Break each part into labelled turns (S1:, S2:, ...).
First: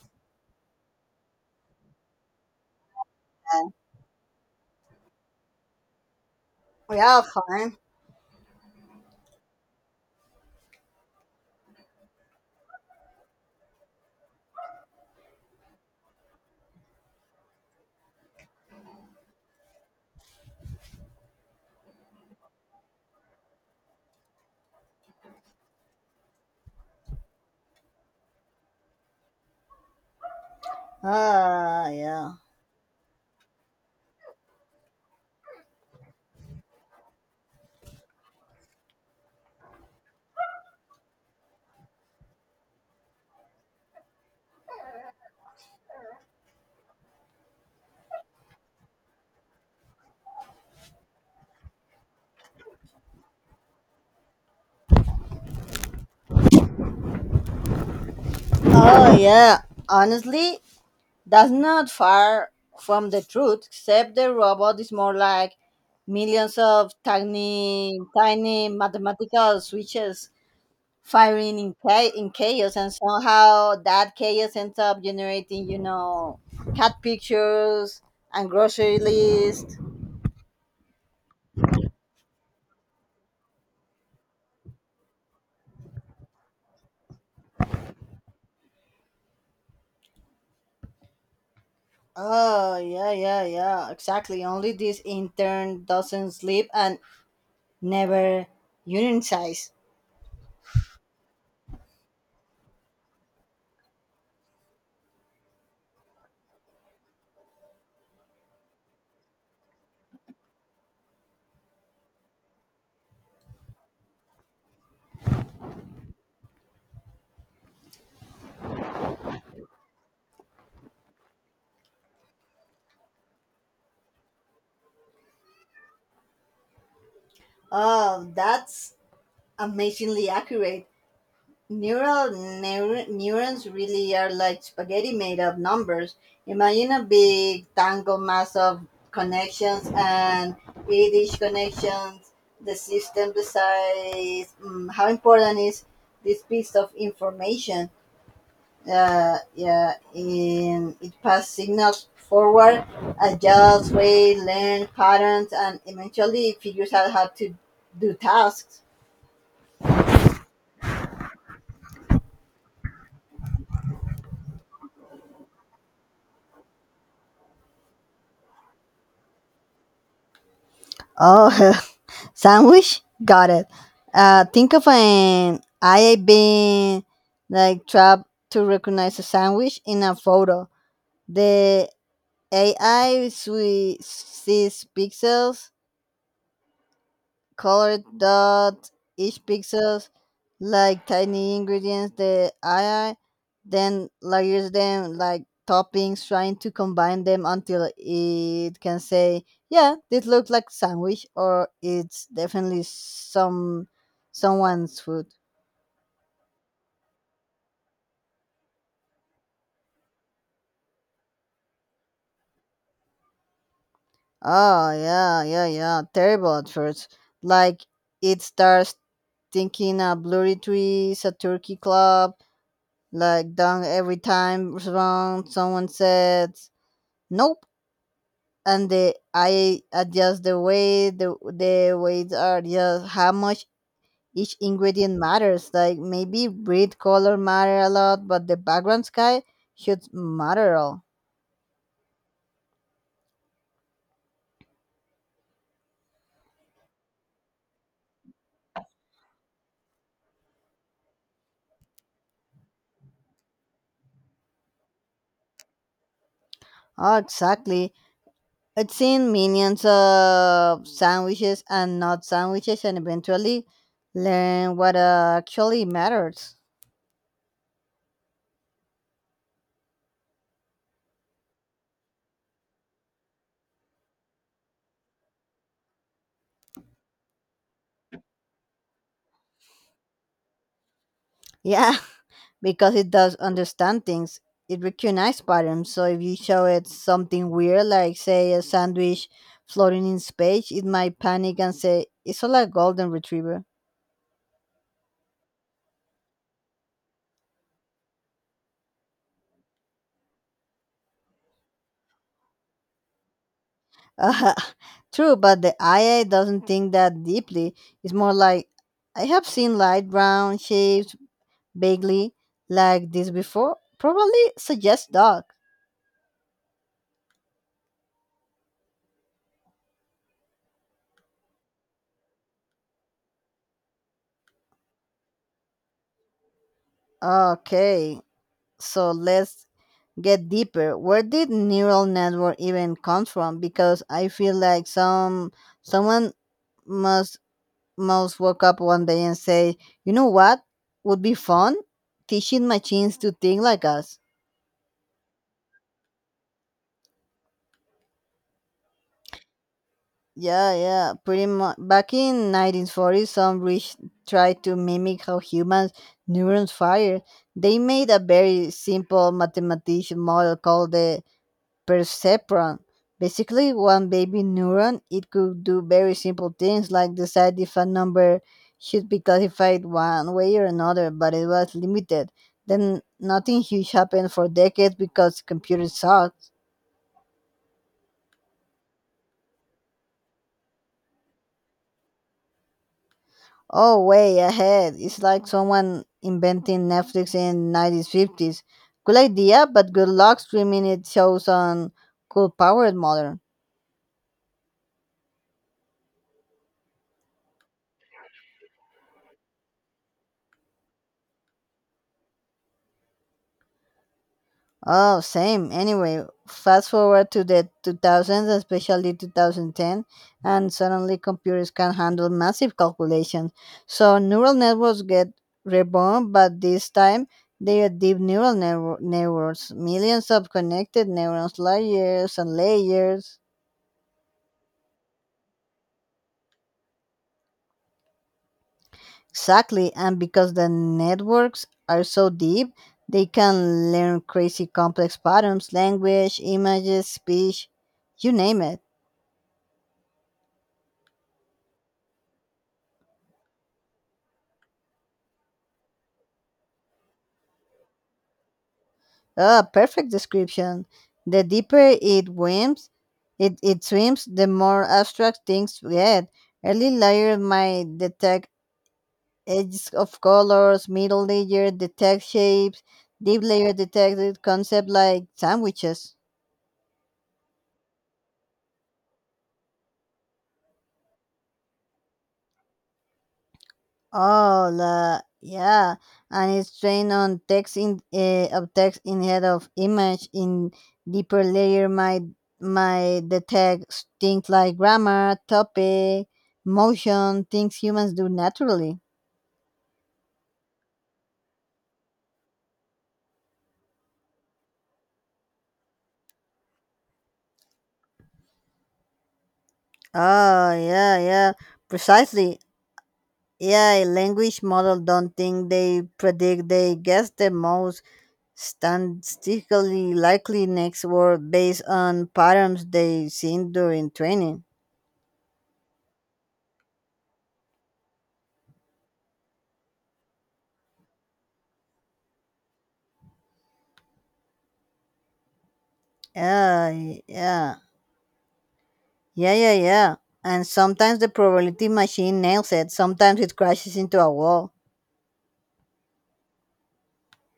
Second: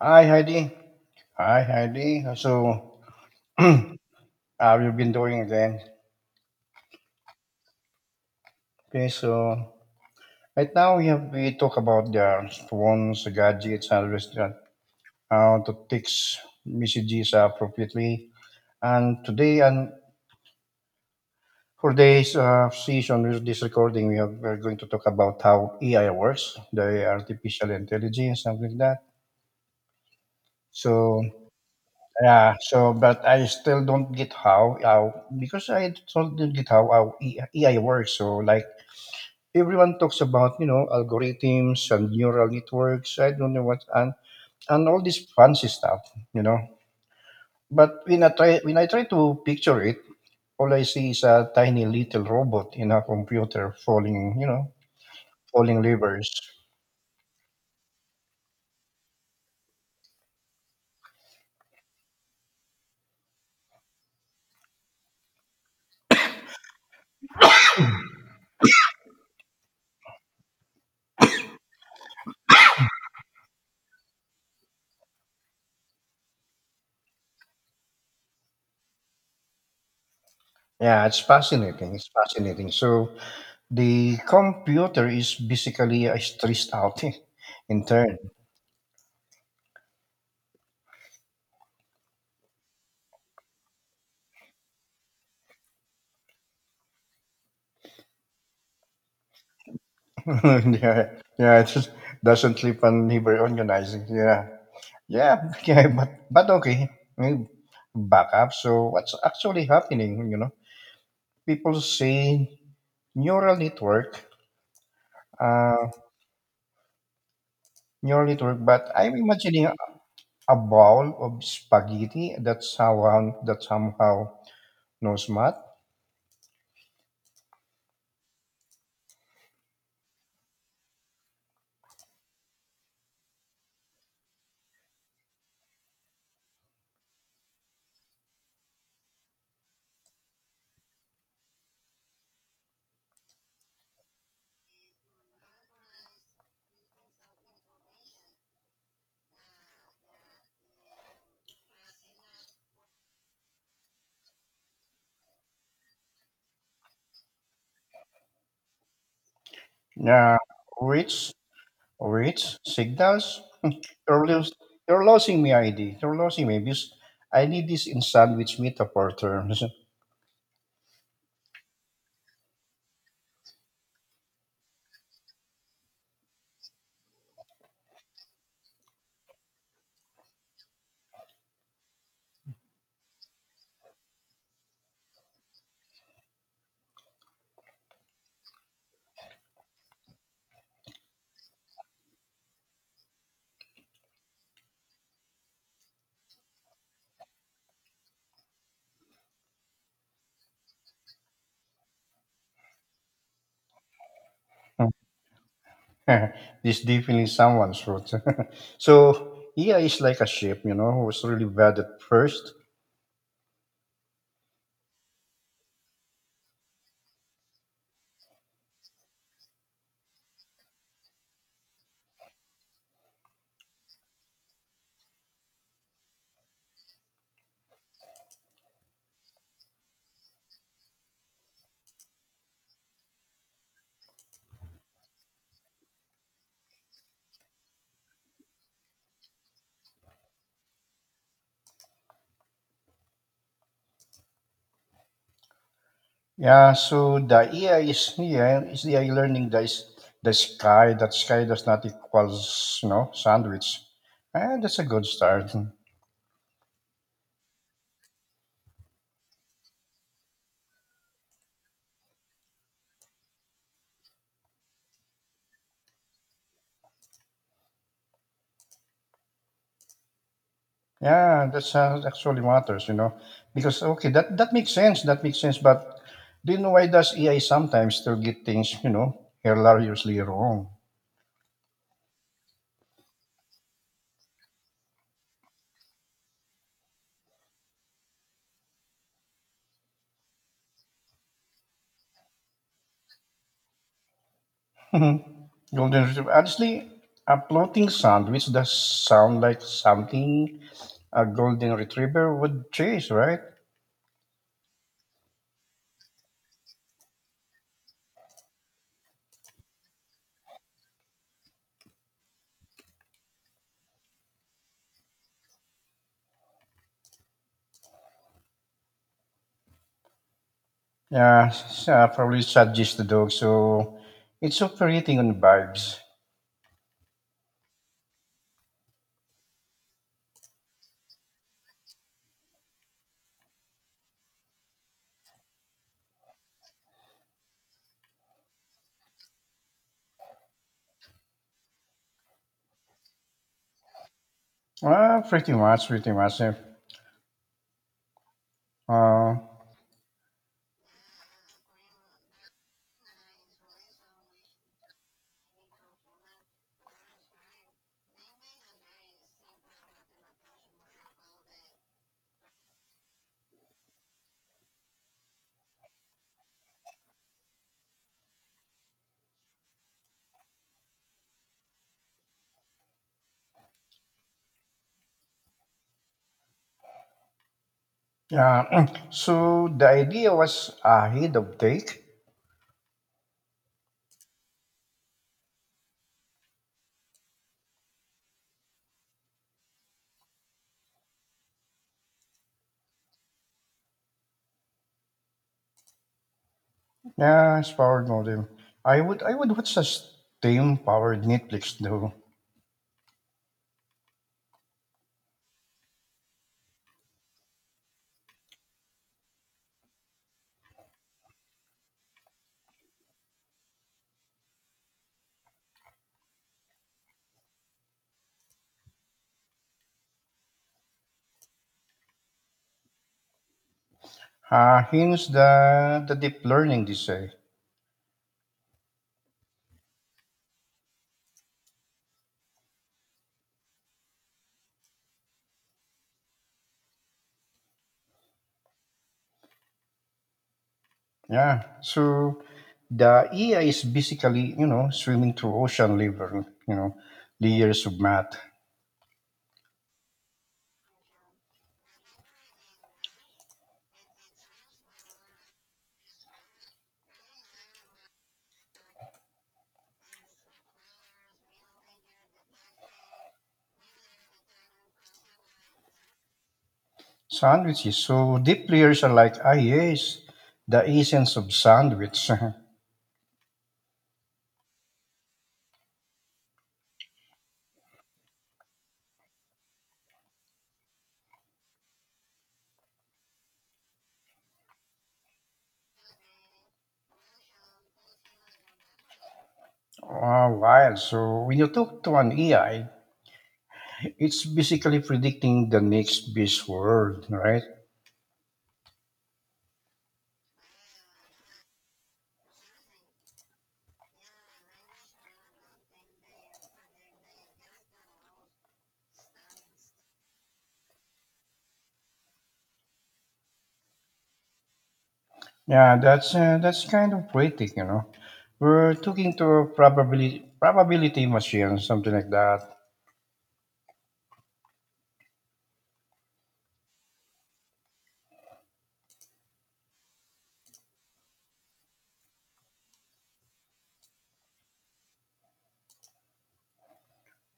S1: Hi, Heidi. So,
S2: Then.
S1: uh, we've been doing again.
S2: Yeah, fine.
S1: Okay, so right now we have we talk about the phones, the gadgets, and restaurant, how to text messages appropriately. And today, and for today's session with this recording, we're going to talk about how AI works, the artificial intelligence, something like that. So
S2: Ah, yeah.
S1: yeah, so but I still don't get how because I still don't get how AI works. So like everyone talks about algorithms and neural networks, I don't know what, and all this fancy stuff, you know but when I try to picture it, all I see is a tiny little robot in a computer falling, falling levers.
S2: Oh, yeah. Honestly, that's not far from the truth, except the robot is more like millions of tiny, tiny mathematical switches firing in chaos, and somehow that chaos ends up generating, cat pictures and grocery lists.
S1: Yeah, it's fascinating. So the computer is basically stressed out in turn.
S2: Oh, yeah, yeah, yeah, exactly. Only this intern doesn't sleep and never unitize.
S1: Yeah, yeah, it just doesn't sleep and never organizing, yeah. Yeah, yeah, but okay. I mean, Back up. So what's actually happening? You know, people say neural network, uh, neural network, but I'm imagining a bowl of spaghetti that somehow knows math.
S2: Oh, that's amazingly accurate. Neurons really are like spaghetti made of numbers. Imagine a big tangled mass of connections, and with each connections, the system decides how important is this piece of information. Yeah, in it passed signals forward, adjusts weight, length, patterns, and eventually it figures out how to do tasks.
S1: Yeah, rich, rich signals. You're lose, you're losing me, ID. You're losing me because I need this in sandwich metaphor terms.
S2: Oh, sandwich? Got it. Think of an I being like trapped to recognize a sandwich in a photo. The AI sees pixels, colored dot each pixels like tiny ingredients. The AI then layers them like toppings, trying to combine them until it can say, yeah, this looks like sandwich, or it's definitely someone's food.
S1: This definitely someone's route. So AI is like a ship, you know, was really bad at first.
S2: Oh, yeah, yeah, yeah, terrible at first. Like, it starts thinking a blurry trees a turkey club, like done every time wrong someone said nope. And the I adjust the way the weights are just how much each ingredient matters. Like maybe breed color matter a lot, but the background sky should matter all.
S1: Yeah, so the AI is, yeah, is the AI learning that is the sky. That sky does not equals, you know, sandwich. And that's a good start.
S2: Oh, exactly. I've seen millions of sandwiches and not sandwiches, and eventually learn what actually matters.
S1: Yeah, that's actually matters, you know. Because okay, that makes sense. That makes sense. But do you know why does AI sometimes still get things, you know, hilariously wrong?
S2: Yeah, because it does understand things. It recognizes patterns. So if you show it something weird, like say a sandwich floating in space, it might panic and say it's all a golden retriever.
S1: Golden retriever. Honestly, a floating sandwich does sound like something a golden retriever would chase, right?
S2: Uh, true, but the IA doesn't think that deeply. It's more like I have seen light brown shapes vaguely like this before. Probably suggest dog.
S1: Yeah, probably suggest the dog. So it's operating on vibes.
S2: Okay, so let's get deeper. Where did neural network even come from? Because I feel like someone must must woke up one day and say, you know what would be fun? Teaching machines to think like us.
S1: Pretty much. Eh. Uh,
S2: Yeah, yeah, pretty much. Back in 1940, some rich tried to mimic how humans neurons fire. They made a very simple mathematical model called the perceptron. Basically, one baby neuron, it could do very simple things like decide if a number should be classified one way or another, but it was limited. Then nothing huge happened for decades because computers sucked.
S1: yeah. So the idea was ahead of take.
S2: Oh, way ahead. It's like someone inventing Netflix in 1950s. Cool idea, but good luck streaming it shows on cool powered modern.
S1: Yeah, it's powered modem. I would watch a steam powered Netflix though.
S2: Oh, same. Anyway, fast forward to the 2000s, especially 2010, and suddenly computers can handle massive calculations. So neural networks get reborn, but this time they are deep neural networks, millions of connected neurons, layers and layers.
S1: Hence the deep learning they say.
S2: Exactly, and because the networks are so deep, they can learn crazy complex patterns, language, images, speech, you name it.
S1: Yeah. So the AI is basically, you know, swimming through ocean level, you know, layers of math
S2: Ah, perfect description. The deeper it swims, it swims, the more abstract things get. Early layer might detect edges of colors, middle layer detect shapes, deep layer detected concepts like sandwiches.
S1: sandwiches. So deep layers are like, ah, yes, the essence of sandwich.
S2: Oh, la, yeah, and it's trained on text in of text instead of image in deeper layer might detect things like grammar, topic, motion, things humans do naturally.
S1: Oh, wild. So when you talk to an AI, it's basically predicting the next best word, right?
S2: Oh, yeah, yeah, precisely. Yeah, a language model don't think they predict. They guess the most statistically likely next word based on patterns they seen during training.
S1: Yeah, that's kind of poetic, you know. We're talking to a probability machine, something like that.
S2: Yeah, yeah, yeah, yeah, yeah. And sometimes the probability machine nails it. Sometimes it crashes into a wall.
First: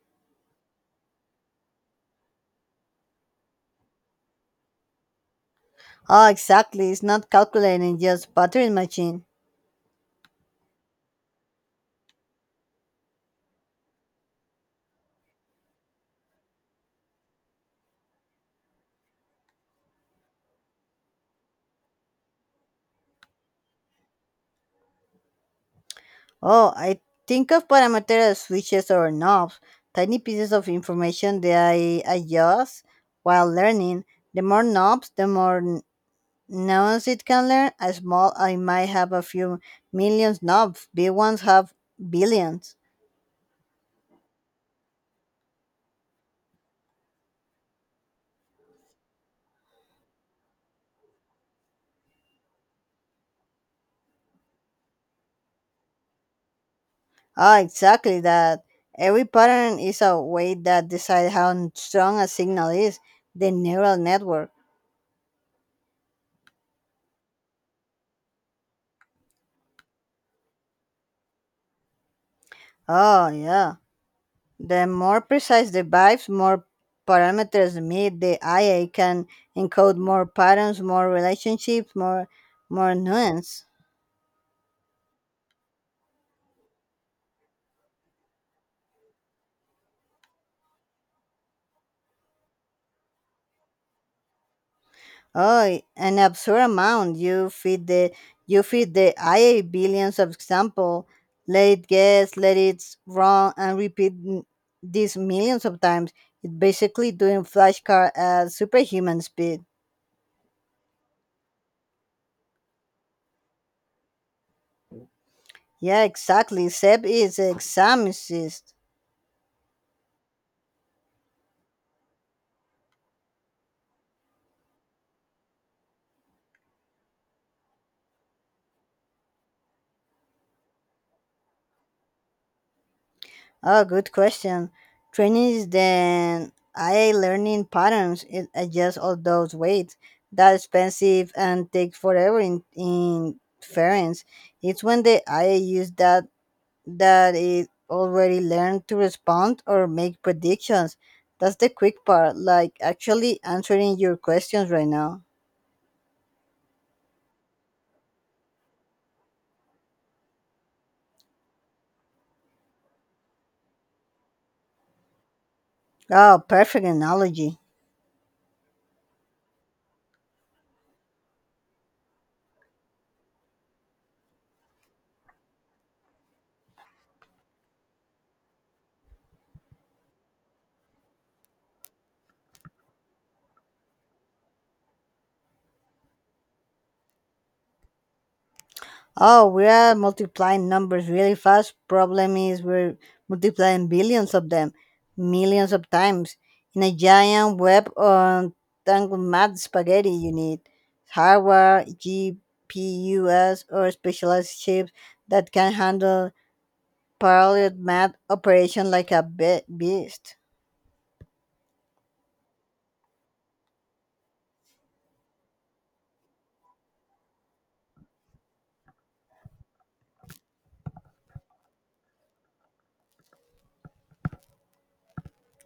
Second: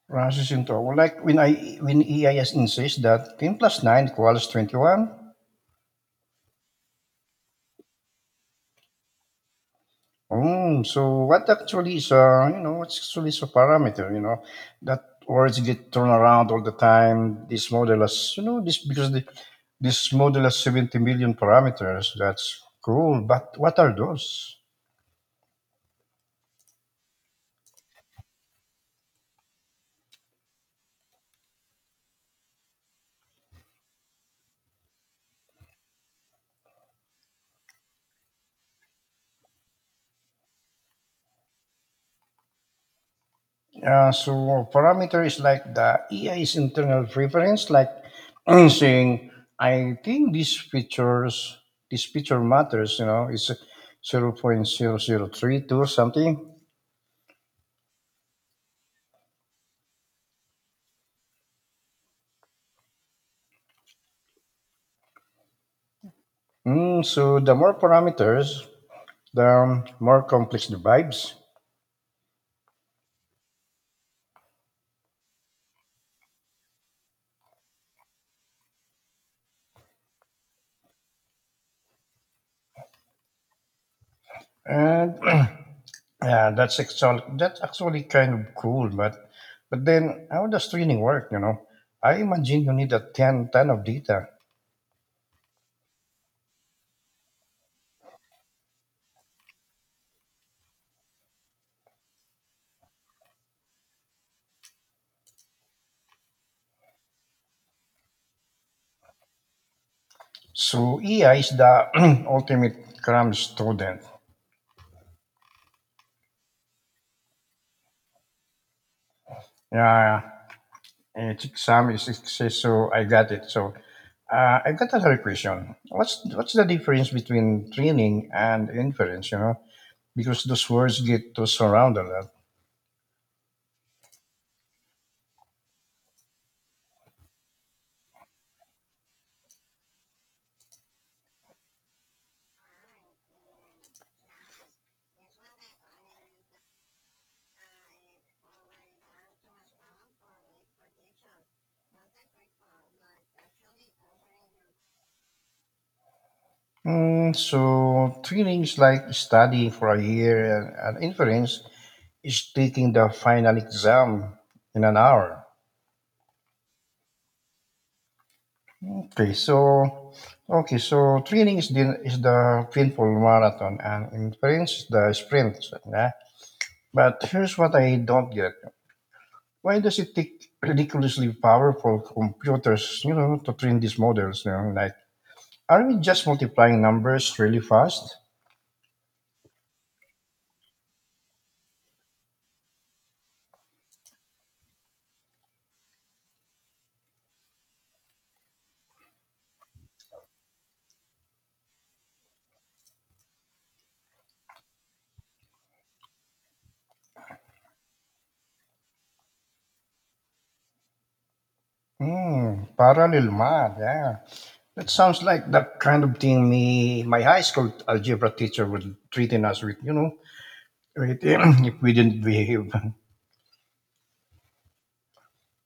S1: Processing tower. Like when EIS insists that 10 plus 9 equals 21.
S2: Oh, exactly. It's not calculating, just buttering machine.
S1: So what actually is you know what's actually is a parameter, you know, that words get thrown around all the time. This model has, you know, this model has 70 million parameters. That's cool, but what are those?
S2: Oh, I think of parameter as switches or knobs, tiny pieces of information that I adjust while learning. The more knobs, the more knobs it can learn. A small, I might have a few millions knobs. Big ones have billions.
S1: So parameter is like the EI's internal preference, like saying, I think this feature matters, you know, it's 0.0032 something.
S2: Ah, exactly that. Every pattern is a way that decides how strong a signal is. The neural network.
S1: Mm, so the more parameters, the more complex the vibes.
S2: Oh, yeah. The more precise the vibes, more parameters meet. The IA can encode more patterns, more relationships, more nuance.
S1: And yeah, that's actually kind of cool, but then how does training work, you know? I imagine you need a 10, 10 of data.
S2: Oh, an absurd amount. You feed the AI billions of example, let it guess, let it wrong, and repeat this millions of times. It's basically doing flashcard at superhuman speed.
S1: So EI is the ultimate cram student.
S2: Yeah, exactly. Seb is examicist.
S1: Yeah, it's exam is success, so I got it. So I got another question. What's the difference between training and inference? You know, because those words get tossed around a lot.
S2: Oh, good question. Training is then I learning patterns. It adjusts all those weights. That's expensive and takes forever in inference. It's when the AI use that it already learned to respond or make predictions. That's the quick part, like actually answering your questions right now.
S1: Mm, so training is like studying for a year, and inference is taking the final exam in an hour.
S2: Oh, perfect analogy.
S1: Okay, so okay, so training is the painful marathon, and endurance is the sprint. So, yeah? But here's what I don't get: why does it take ridiculously powerful computers, you know, to train these models? You know, like, are we just multiplying numbers really fast?
S2: Oh, we are multiplying numbers really fast. Problem is, we're multiplying billions of them, millions of times, in a giant web of tangled mad spaghetti. You need hardware, GPUs, or specialized chips that can handle parallel math operation like a beast.
S1: Hmm, parallel math. Yeah, that sounds like the kind of thing me my high school algebra teacher would treating us with. You know, with if we didn't behave.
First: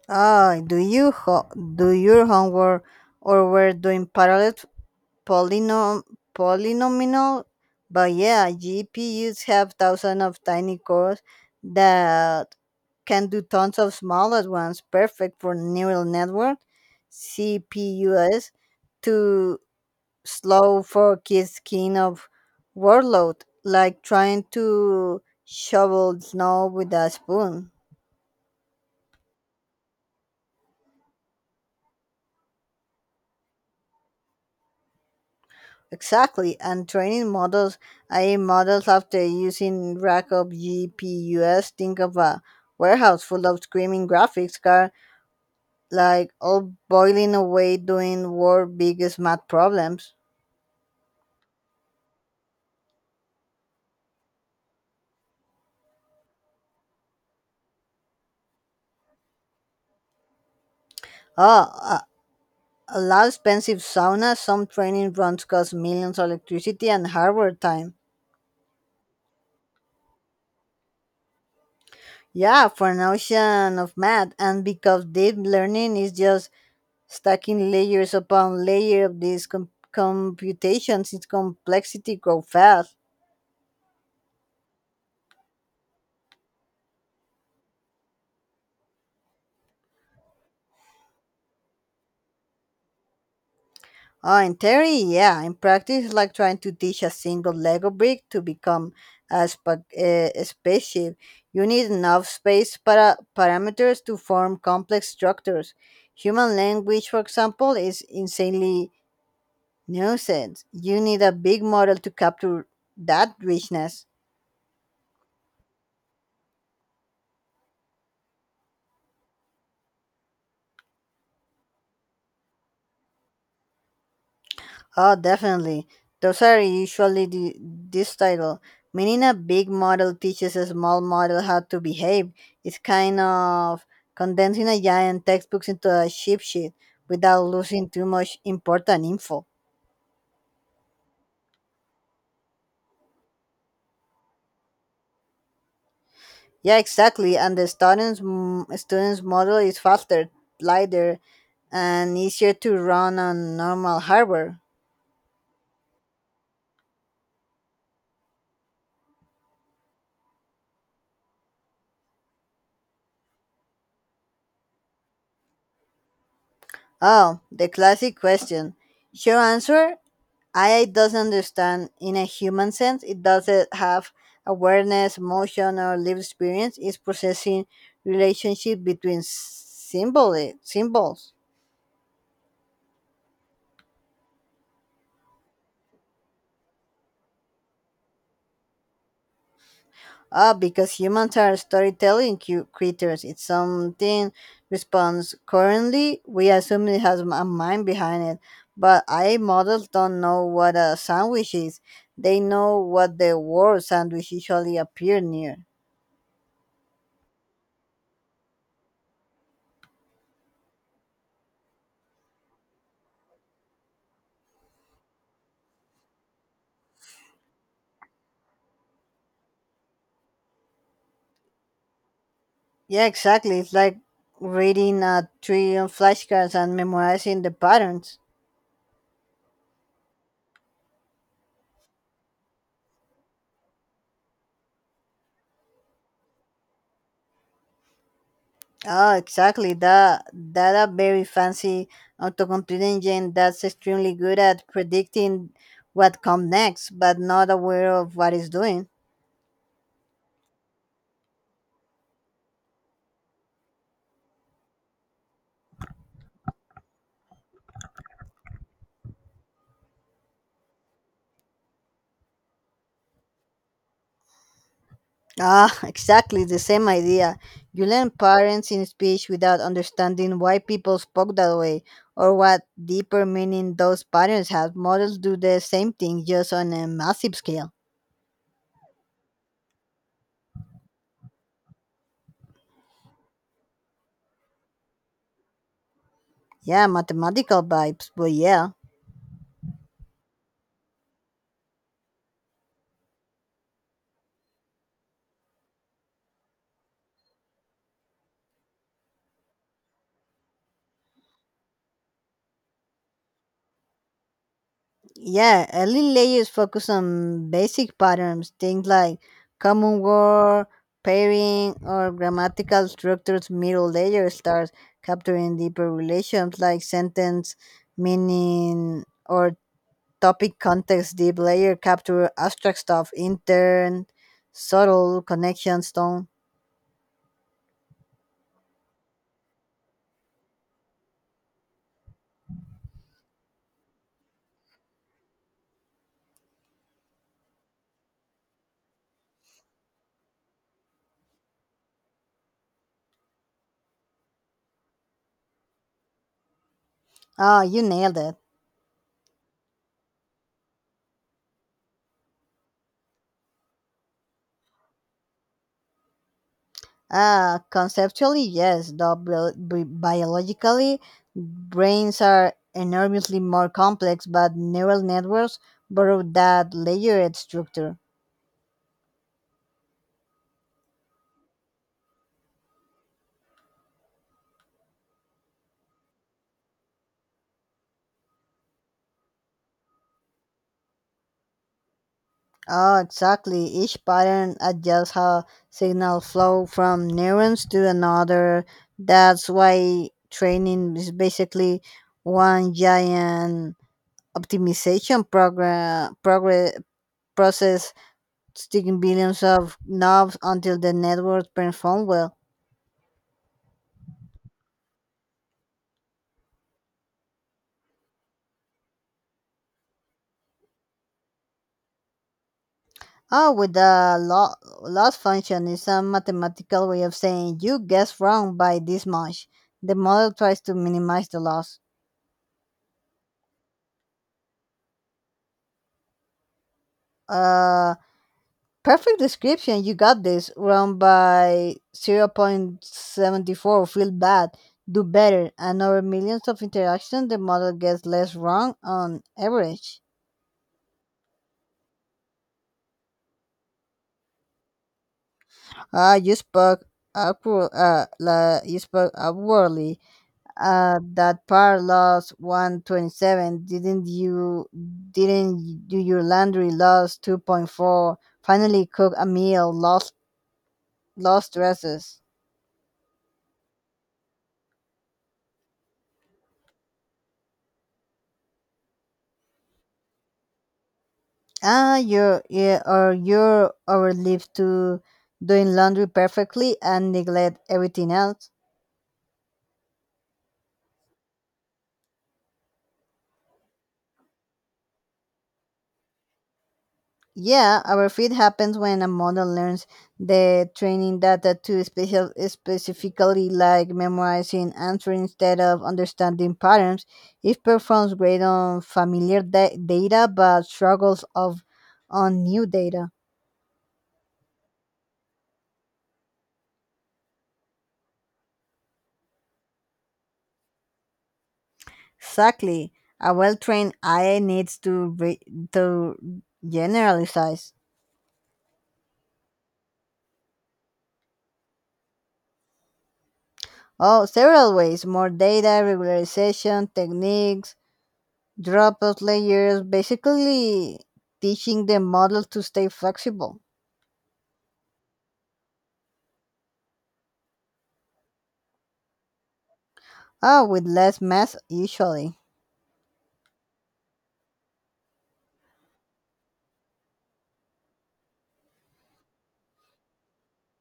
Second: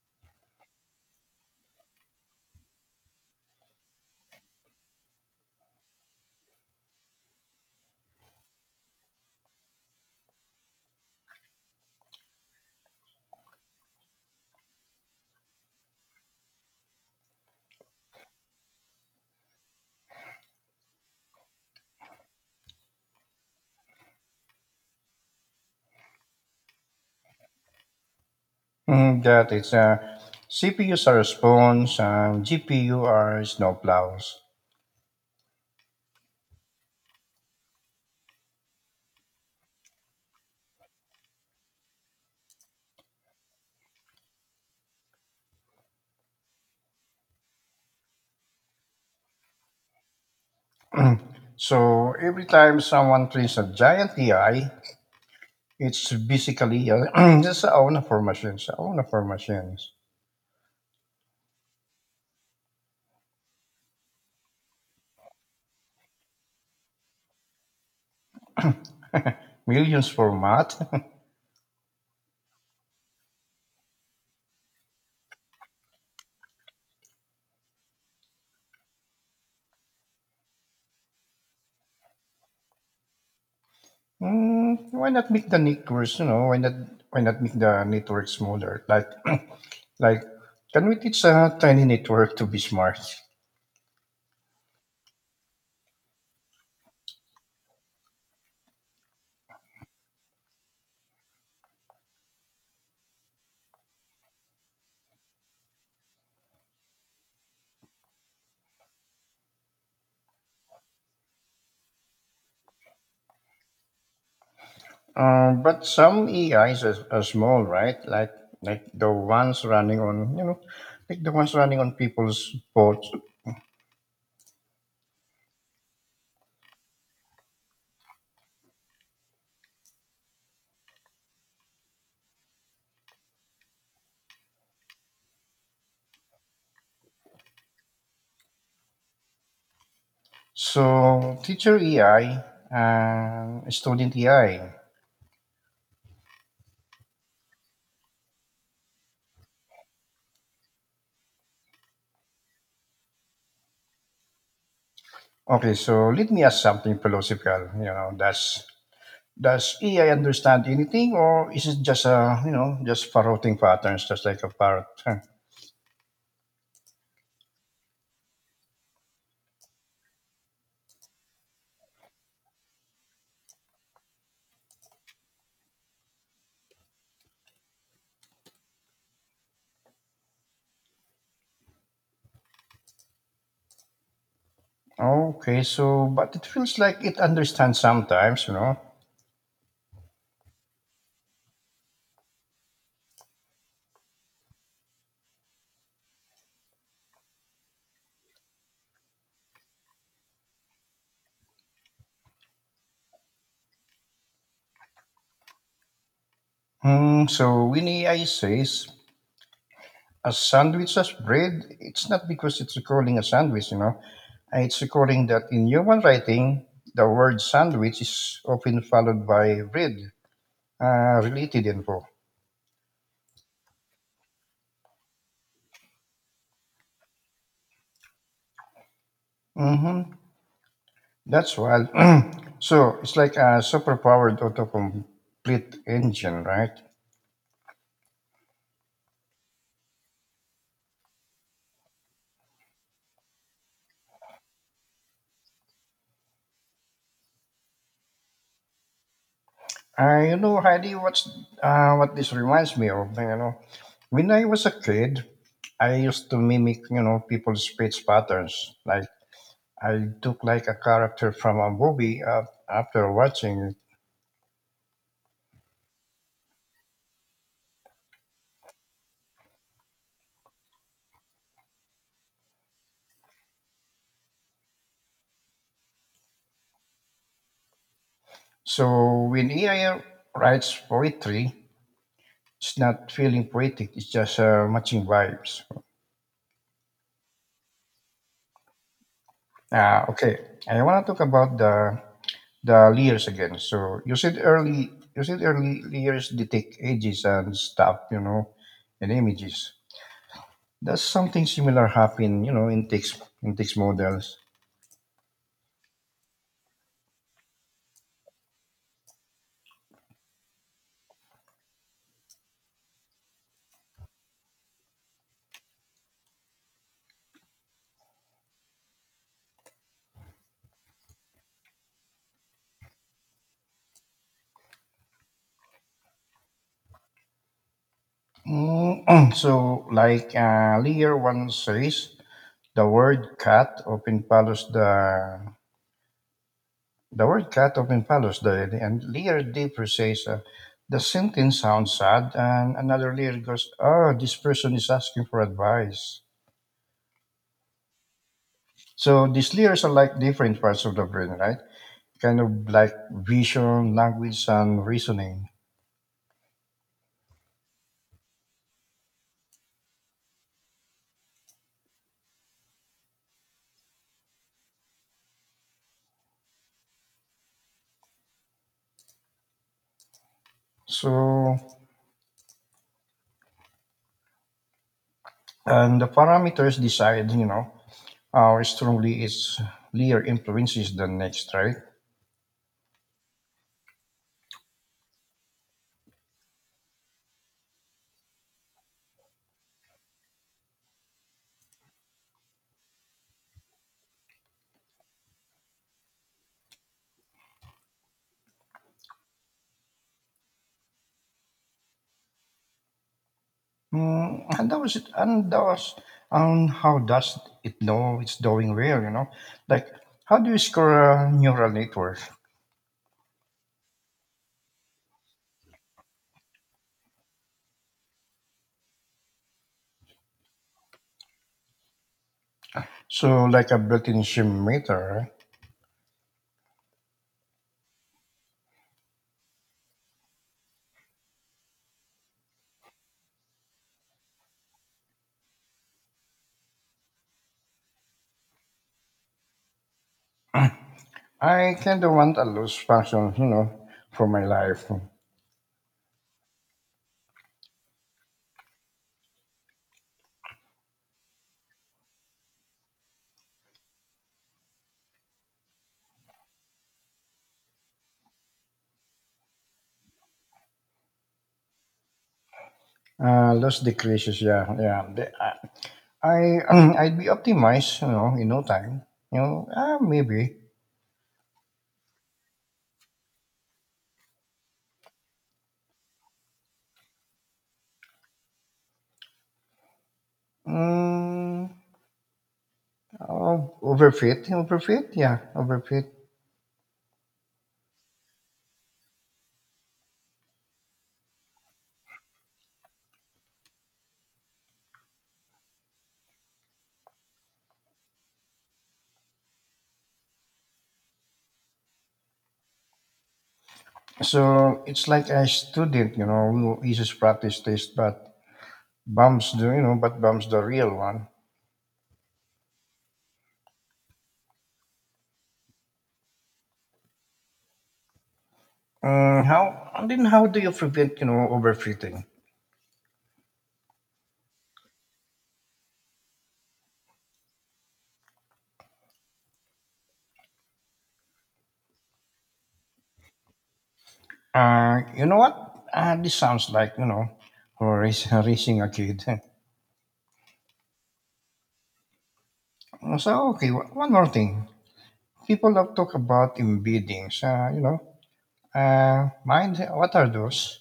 S2: Oh, do your homework, or we're doing parallel polynom- polynomial. But yeah, GPUs have thousands of tiny cores that can do tons of smaller ones, perfect for neural network. CPUs too slow for kids' skin of workload, like trying to shovel snow with a spoon.
S1: Mm, that is, CPUs are spoons and GPU are snowplows.
S2: Exactly, and training models, AI models after using Rackup GPUs. Think of a warehouse full of screaming graphics card, like all boiling away doing world biggest math problems.
S1: So every time someone cleans a giant AI, it's basically just a own for machines, a own for machines.
S2: Oh, a, a lot expensive sauna. Some training runs cost millions of electricity and hardware time.
S1: Millions for math.
S2: Yeah, for an ocean of math, and because deep learning is just stacking layers upon layer of these computations, its complexity grow fast.
S1: Mm, why not make the networks, you know, why not make the network smaller? Like, like, can we teach a tiny network to be smart?
S2: Oh, in theory, yeah. In practice, it's like trying to teach a single Lego brick to become a spaceship. You need enough space parameters to form complex structures. Human language, for example, is insanely nuanced. You need a big model to capture that richness.
S1: But some AIs are small, right? Like the ones running on you know, like the ones running on people's boards.
S2: Oh, definitely. Those are usually this title. Meaning a big model teaches a small model how to behave. It's kind of condensing a giant textbook into a cheat sheet without losing too much important info.
S1: So teacher AI and student AI.
S2: Yeah, exactly. And the students model is faster, lighter, and easier to run on normal hardware.
S1: Okay, so let me ask something philosophical. You know, does AI understand anything, or is it just a, you know, just parroting patterns, just like a parrot? Huh.
S2: Oh, the classic question. Sure answer AI doesn't understand in a human sense. It doesn't have awareness, emotion, or lived experience. It's processing relationship between symbols.
S1: Okay, so but it feels like it understands sometimes, you know.
S2: Ah, because humans are storytelling creatures. It's something responds currently. We assume it has a mind behind it, but AI models don't know what a sandwich is. They know what the word sandwich usually appear near.
S1: Hmm, so when AI says a sandwich as bread, it's not because it's recalling a sandwich, you know. It's recalling that in human writing, the word sandwich is often followed by bread, related info.
S2: Yeah, exactly. It's like reading a trillion flashcards and memorizing the patterns.
S1: Mm-hmm. That's wild. So it's like a superpowered autocomplete engine, right?
S2: Oh, exactly. That a very fancy autocomplete engine that's extremely good at predicting what comes next, but not aware of what it's doing.
S1: You know, Heidi, what this reminds me of, you know, when I was a kid, I used to mimic, you know, people's speech patterns, like I took like a character from a movie after watching it.
S2: Ah, exactly the same idea. You learn patterns in speech without understanding why people spoke that way or what deeper meaning those patterns have. Models do the same thing just on a massive scale.
S1: So when AI writes poetry, it's not feeling poetic. It's just matching vibes.
S2: Yeah, mathematical vibes, but yeah.
S1: Ah, okay, I want to talk about the layers again. So you said early layers detect ages and stuff, you know, and images. Does something similar happen, you know, in text models?
S2: Yeah, early layers focus on basic patterns, things like common word, pairing, or grammatical structures. Middle layer starts capturing deeper relations like sentence, meaning, or topic context. Deep layer capture abstract stuff, intern, subtle connections, tone.
S1: Mm, so like layer one says the word "cat" open follows the word cat open palos the, and layer "d" precise. The sentence sounds sad, and another layer goes, "Oh, this person is asking for advice."
S2: Ah, you nailed it.
S1: So these layers are like different parts of the brain, right? Kind of like vision, language, and reasoning.
S2: Ah, conceptually, yes, though biologically, brains are enormously more complex, but neural networks borrow that layered structure.
S1: So, and the parameters decide, you know, how strongly each layer influences the next, right?
S2: Oh, exactly. Each pattern adjusts how signal flow from neurons to another. That's why training is basically one giant optimization program progress process sticking billions of knobs until the network performs well.
S1: Mm, and that was it. And that was, how does it know it's doing well? You know, like how do you score a neural network?
S2: Oh, with the loss function is a mathematical way of saying you guessed wrong by this much. The model tries to minimize the loss.
S1: So like a built-in gym meter,
S2: Uh, Perfect description. You got this wrong by zero point 0.74. Feel bad. Do better. And over millions of interactions, the model gets less wrong on average.
S1: I kind of want a loose function, you know, for my life.
S2: Ah, you spoke upwardly. That parallax 127, didn't you? Didn't do your laundry, lost 2.4. Finally cook a meal, lost dresses.
S1: Loose decreases, yeah, yeah. I I'd be optimized, you know, in no time. You know, ah, maybe.
S2: Ah, you're yeah, or you're overlived to doing laundry perfectly and neglect everything else.
S1: Mm, oh, yeah, overfit.
S2: Yeah, our feed happens when a model learns the training data to specifically like memorizing answers instead of understanding patterns. It performs great on familiar data but struggles of on new data.
S1: So it's like a student, you know, who uses practice test, but bumps the, you know, but bumps the real one.
S2: Exactly. A well-trained AI needs to generalize.
S1: How and then how do you prevent, you know, overfitting?
S2: Oh, several ways: more data, regularization techniques, dropout layers, basically teaching the model to stay flexible.
S1: You know what? This sounds like, you know, or raising a kid.
S2: Ah, with less math usually.
S1: So okay, one more thing. People have talked about embeddings. You know, mind. What are those?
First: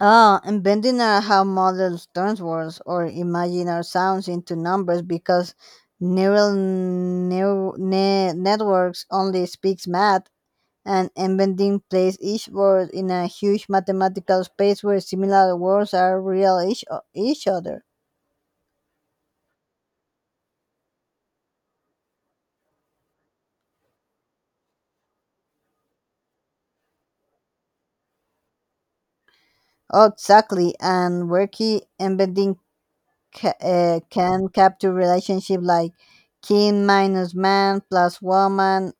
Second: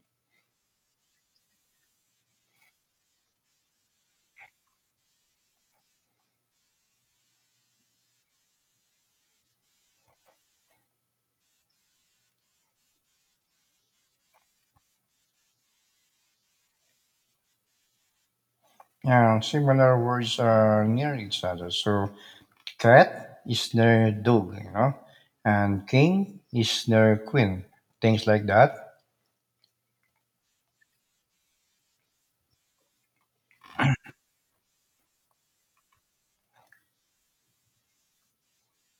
S2: Ah, and bending are how models turn words or imaginary sounds into numbers because neural networks only speaks math and embedding places each word in a huge mathematical space where similar words are real each other.
S1: Similar words are near each other, so threat is their dog, you know, and king is their queen, things like that.
S2: Oh, exactly. And where key embedding can capture relationship like king minus man plus woman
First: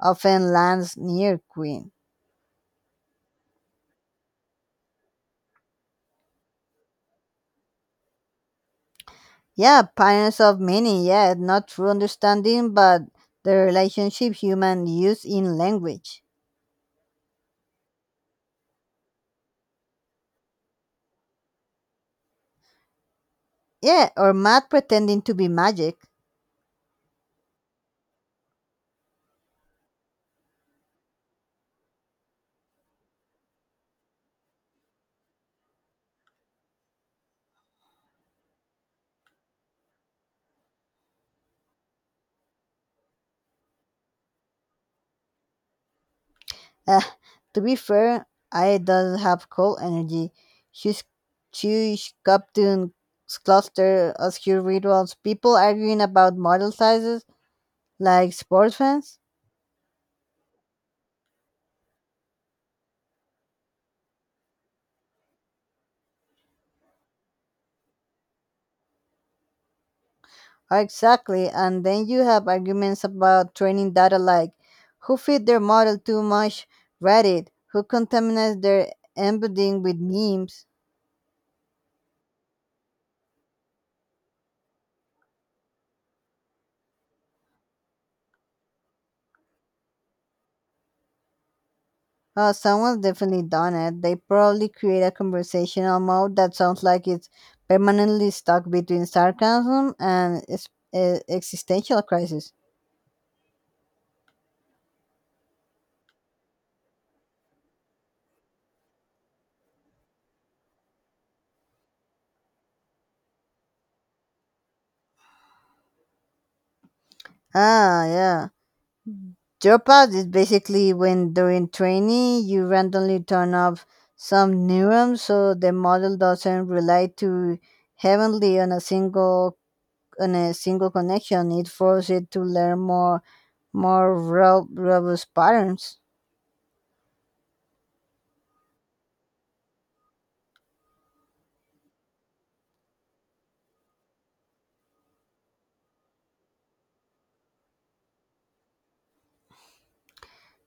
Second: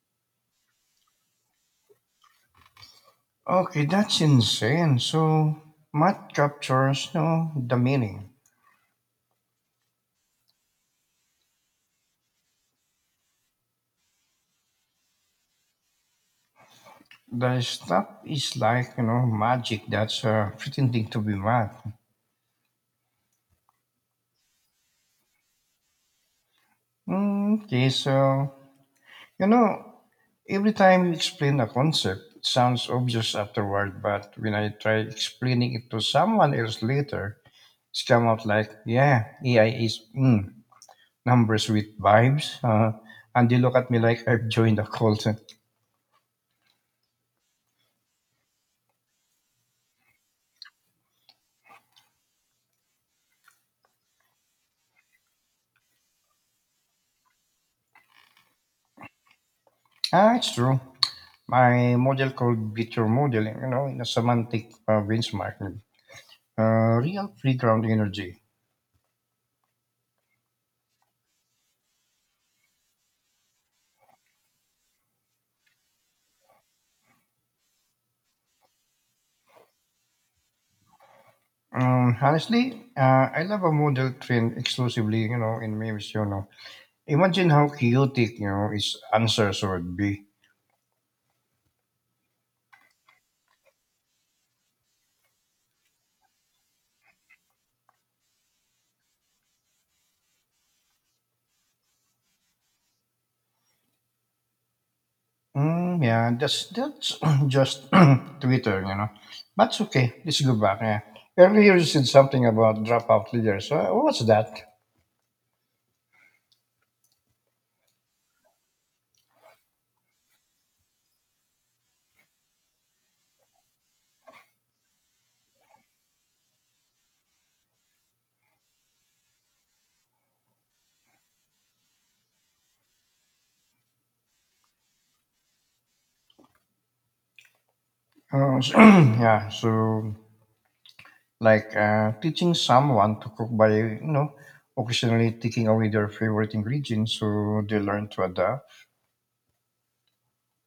S2: often lands near queen.
S1: Okay, that's insane. So math captures, you know, the meaning.
S2: Yeah, parents of meaning, yeah, not true understanding, but the relationship human use in language.
S1: The stuff is like, you know, magic that's pretending to be math.
S2: Yeah, or math pretending to be magic.
S1: Mm, okay, so, you know, every time you explain a concept, it sounds obvious afterward, but when I try explaining it to someone else later, it's come out like, yeah, AI is, mm, numbers with vibes. And they look at me like I've joined a cult.
S2: Uh, to be fair, I does have cold energy. She's she's captain cluster obscure rituals, people arguing about model sizes like sports fans.
S1: Ah, it's true. My model called Victor Modeling, you know, in a semantic benchmark. Uh, real playground energy.
S2: Exactly. And then you have arguments about training data like who feed their model too much Reddit, who contaminates their embedding with memes.
S1: Honestly, I love a model trained exclusively, you know, in memes, you know. Imagine how chaotic, you know, its answers would be.
S2: Oh, someone's definitely done it. They probably create a conversational mode that sounds like it's permanently stuck between sarcasm and existential crisis.
S1: Mm, yeah, that's just Twitter, you know. But it's okay. Let's go back. Yeah. Earlier you said something about dropout leaders. What's that?
S2: Ah, yeah. Dropout is basically when during training you randomly turn off some neurons so the model doesn't rely too heavily on a single connection. It forces it to learn more robust patterns.
S1: So, yeah, so like teaching someone to cook by, you know, occasionally taking away their favorite ingredients so they learn to adapt.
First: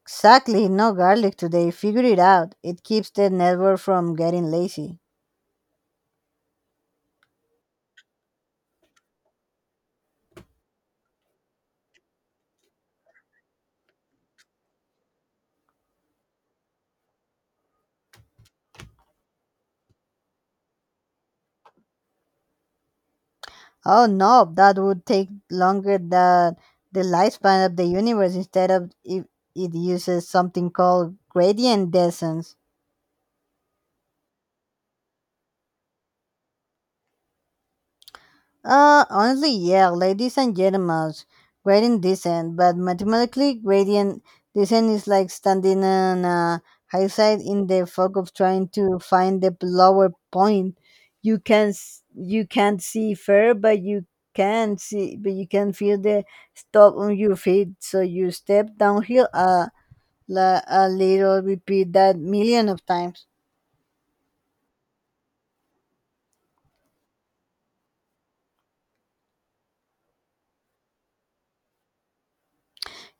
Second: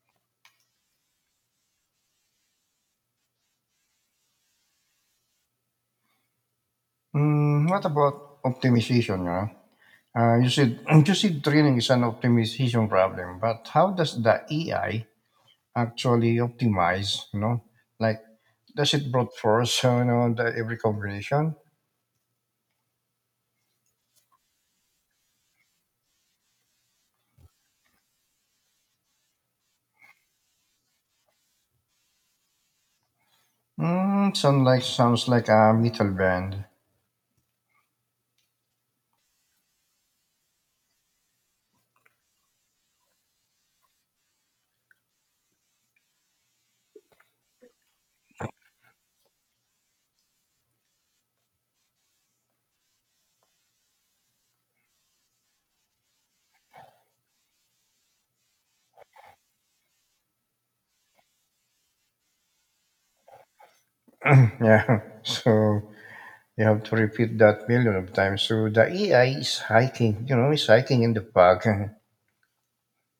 S2: Exactly, no garlic today. Figure it out. It keeps the network from getting lazy.
S1: Mm, what about optimization? You know, you said you said training is an optimization problem, but how does the AI actually optimize? You know, like does it brute force? You know, every combination.
S2: Oh no, that would take longer than the lifespan of the universe. Instead of it, it uses something called gradient descent.
S1: Mm, sounds like a metal band.
S2: Honestly, yeah, ladies and gentlemen, gradient descent. But mathematically, gradient descent is like standing on a high side in the fog of trying to find the lower point. You can't see fair, but you can see, but you can feel the stop on your feet. So you step downhill a little, repeat that million of times.
S1: Yeah. So you have to repeat that million of times. So the AI is hiking, you know, it's hiking in the park.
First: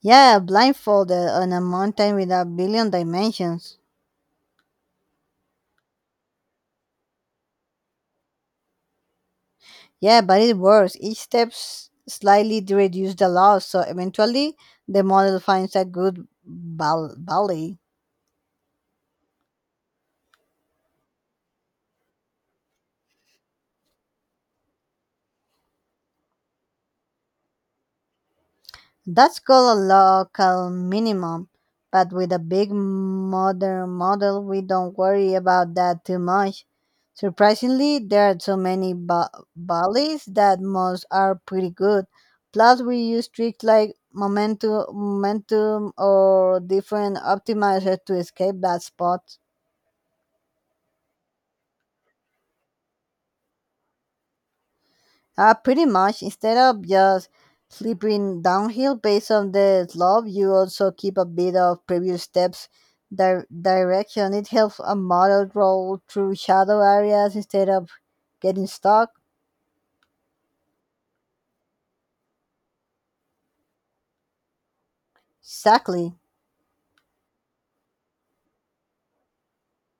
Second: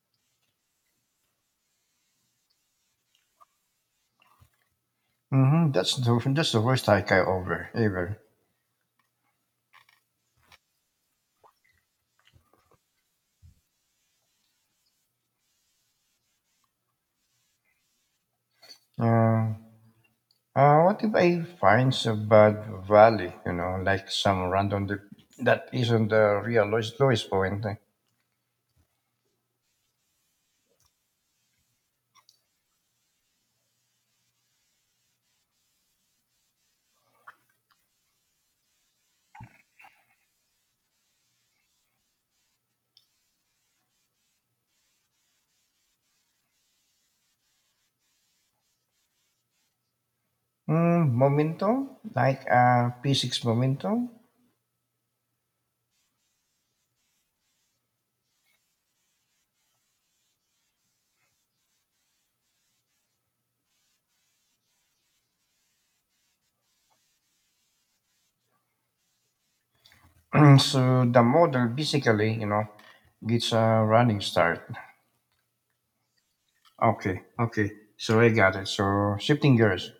S2: Yeah, blindfolded on a mountain with a billion dimensions.
S1: Hmm, that's the worst hike I ever ever.
S2: Yeah, but it works. Each step slightly reduce the loss, so eventually the model finds a good balance.
S1: Uh, what if I find a bad valley? You know, like some random that isn't the real lowest point.
S2: That's called a local minimum. But with a big modern model, we don't worry about that too much. Surprisingly, there are so many bodies that most are pretty good. Plus, we use tricks like momentum, or different optimizers to escape that spot.
S1: Mm, momentum, like P6 momentum.
S2: Pretty much. Instead of just slipping downhill based on the slope, you also keep a bit of previous steps direction. It helps a model roll through shadow areas instead of getting stuck.
S1: So the model basically, you know, gets a running start.
S2: Exactly.
S1: Okay, okay. So I got it. So shifting gears.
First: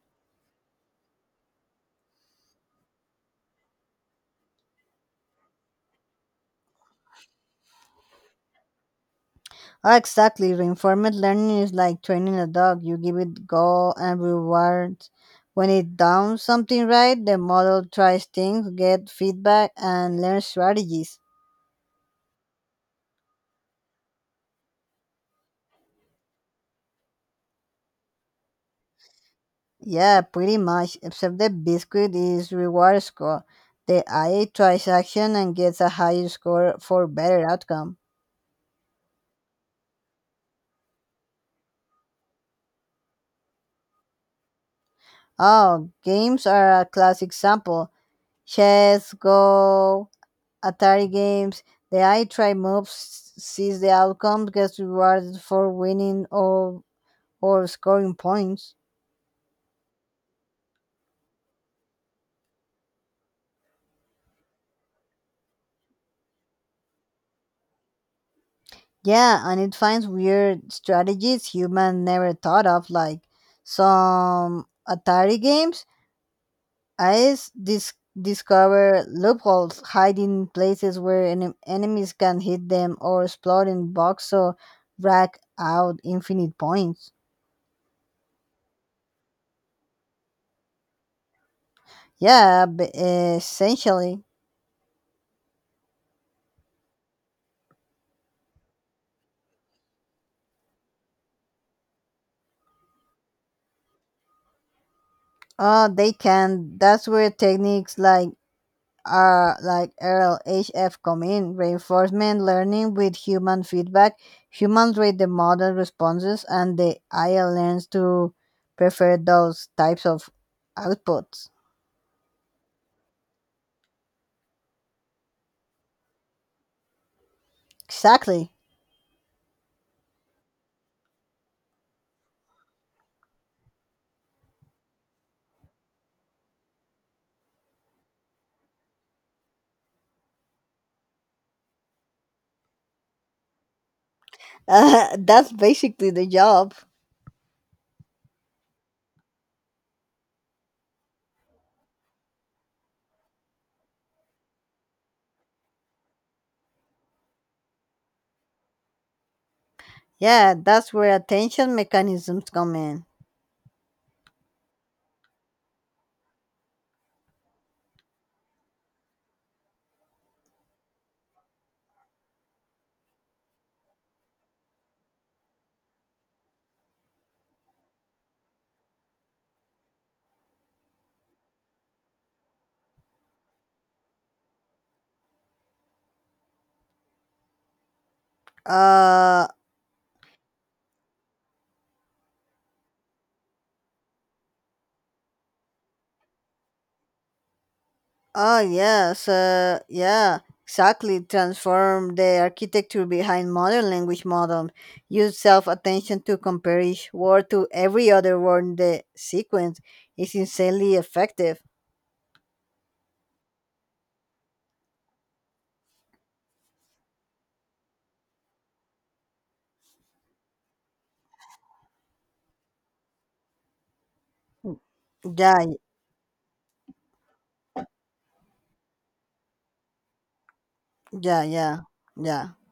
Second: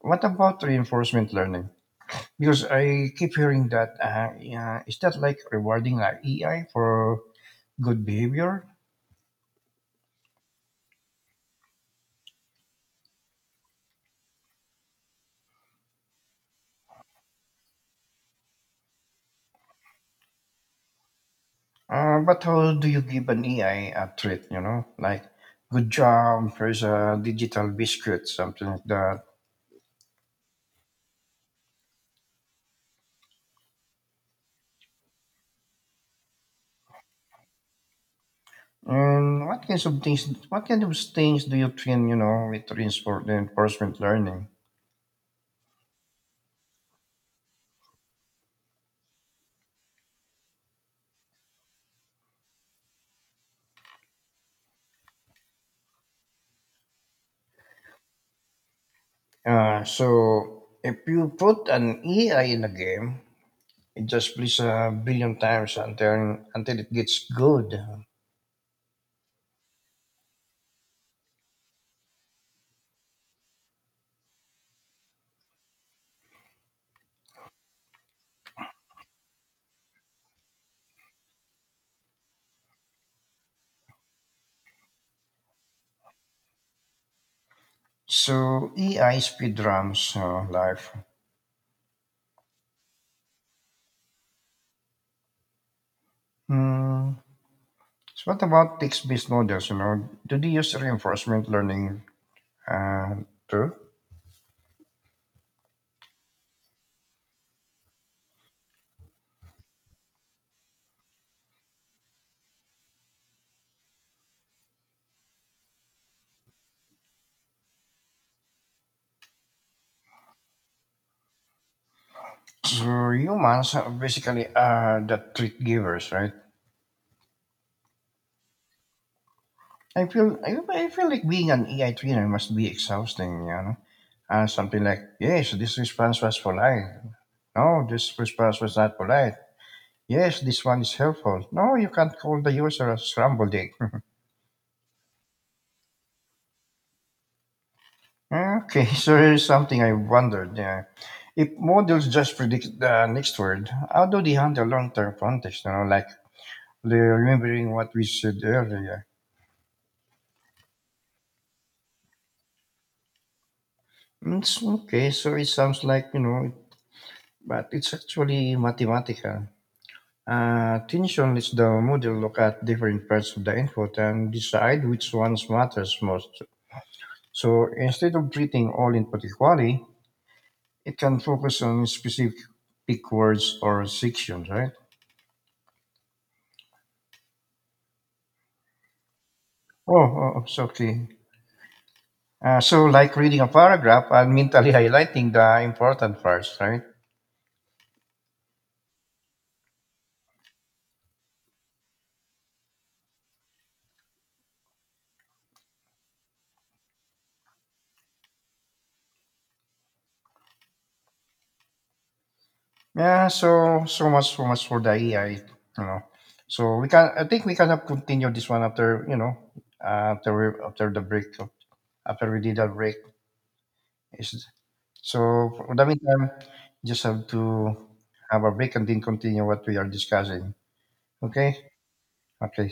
S1: What about reinforcement learning? Because I keep hearing that, yeah, is that like rewarding an AI for good behavior?
S2: Ah, exactly. Reinforcement learning is like training a dog. You give it goal and rewards. When it does something right, the model tries things, get feedback, and learn strategies.
S1: But how do you give an AI a treat? You know, like good job, here's a digital biscuit, something like that.
S2: Yeah, pretty much, except the biscuit is reward score. The I tries action and gets a higher score for better outcome.
S1: And what kinds of things? What kind of things do you train? You know, with reinforcement learning.
S2: Oh, games are a classic example. Chess, Go, Atari games. The I try moves sees the outcome gets rewarded for winning or scoring points.
S1: So if you put an AI in a game, it just plays a billion times until it gets good.
S2: Yeah, and it finds weird strategies human never thought of, like some Atari games Eyes discover loopholes, hiding places where enemies can hit them, or exploring bugs so rack out infinite points.
S1: So AI speed runs life.
S2: Yeah, essentially.
S1: Hmm. So what about text-based models? You know, do they use reinforcement learning uh, too?
S2: They can. That's where techniques like RLHF come in. Reinforcement learning with human feedback. Humans rate the model responses, and the AI learns to prefer those types of outputs.
S1: So humans are basically the treat givers, right?
S2: Exactly.
S1: I feel like being an AI trainer must be exhausting, you know. Something like, yes, this response was polite. No, this response was not polite. Yes, this one is helpful. No, you can't call the user a scrambled egg.
S2: That's basically the job.
S1: Okay, so here's something I wondered. Yeah. If models just predict the next word, how do they handle long-term context? You know, like they're remembering what we said earlier.
S2: Yeah, that's where attention mechanisms come in.
S1: It's okay, so it sounds like, you know, but it's actually mathematical. Attention lets the model look at different parts of the input and decide which ones matters most. So instead of treating all input equally, it can focus on specific words or sections, right?
S2: Uh,
S1: Oh, absolutely. So, like reading a paragraph and mentally highlighting the important parts, right?
S2: oh, yes, yeah, exactly. Transform the architecture behind modern language models. Use self attention to compare each word to every other word in the sequence. It's insanely effective.
S1: Yeah. So, so much for the AI. You know. So we can. I think we can have continue this one after, you know, after the break after we did a break. Is-
S2: Yeah,
S1: for the meantime, just have to have a break and then continue what we are discussing.
S2: yeah,
S1: Okay.
S2: yeah, yeah.
S1: Okay.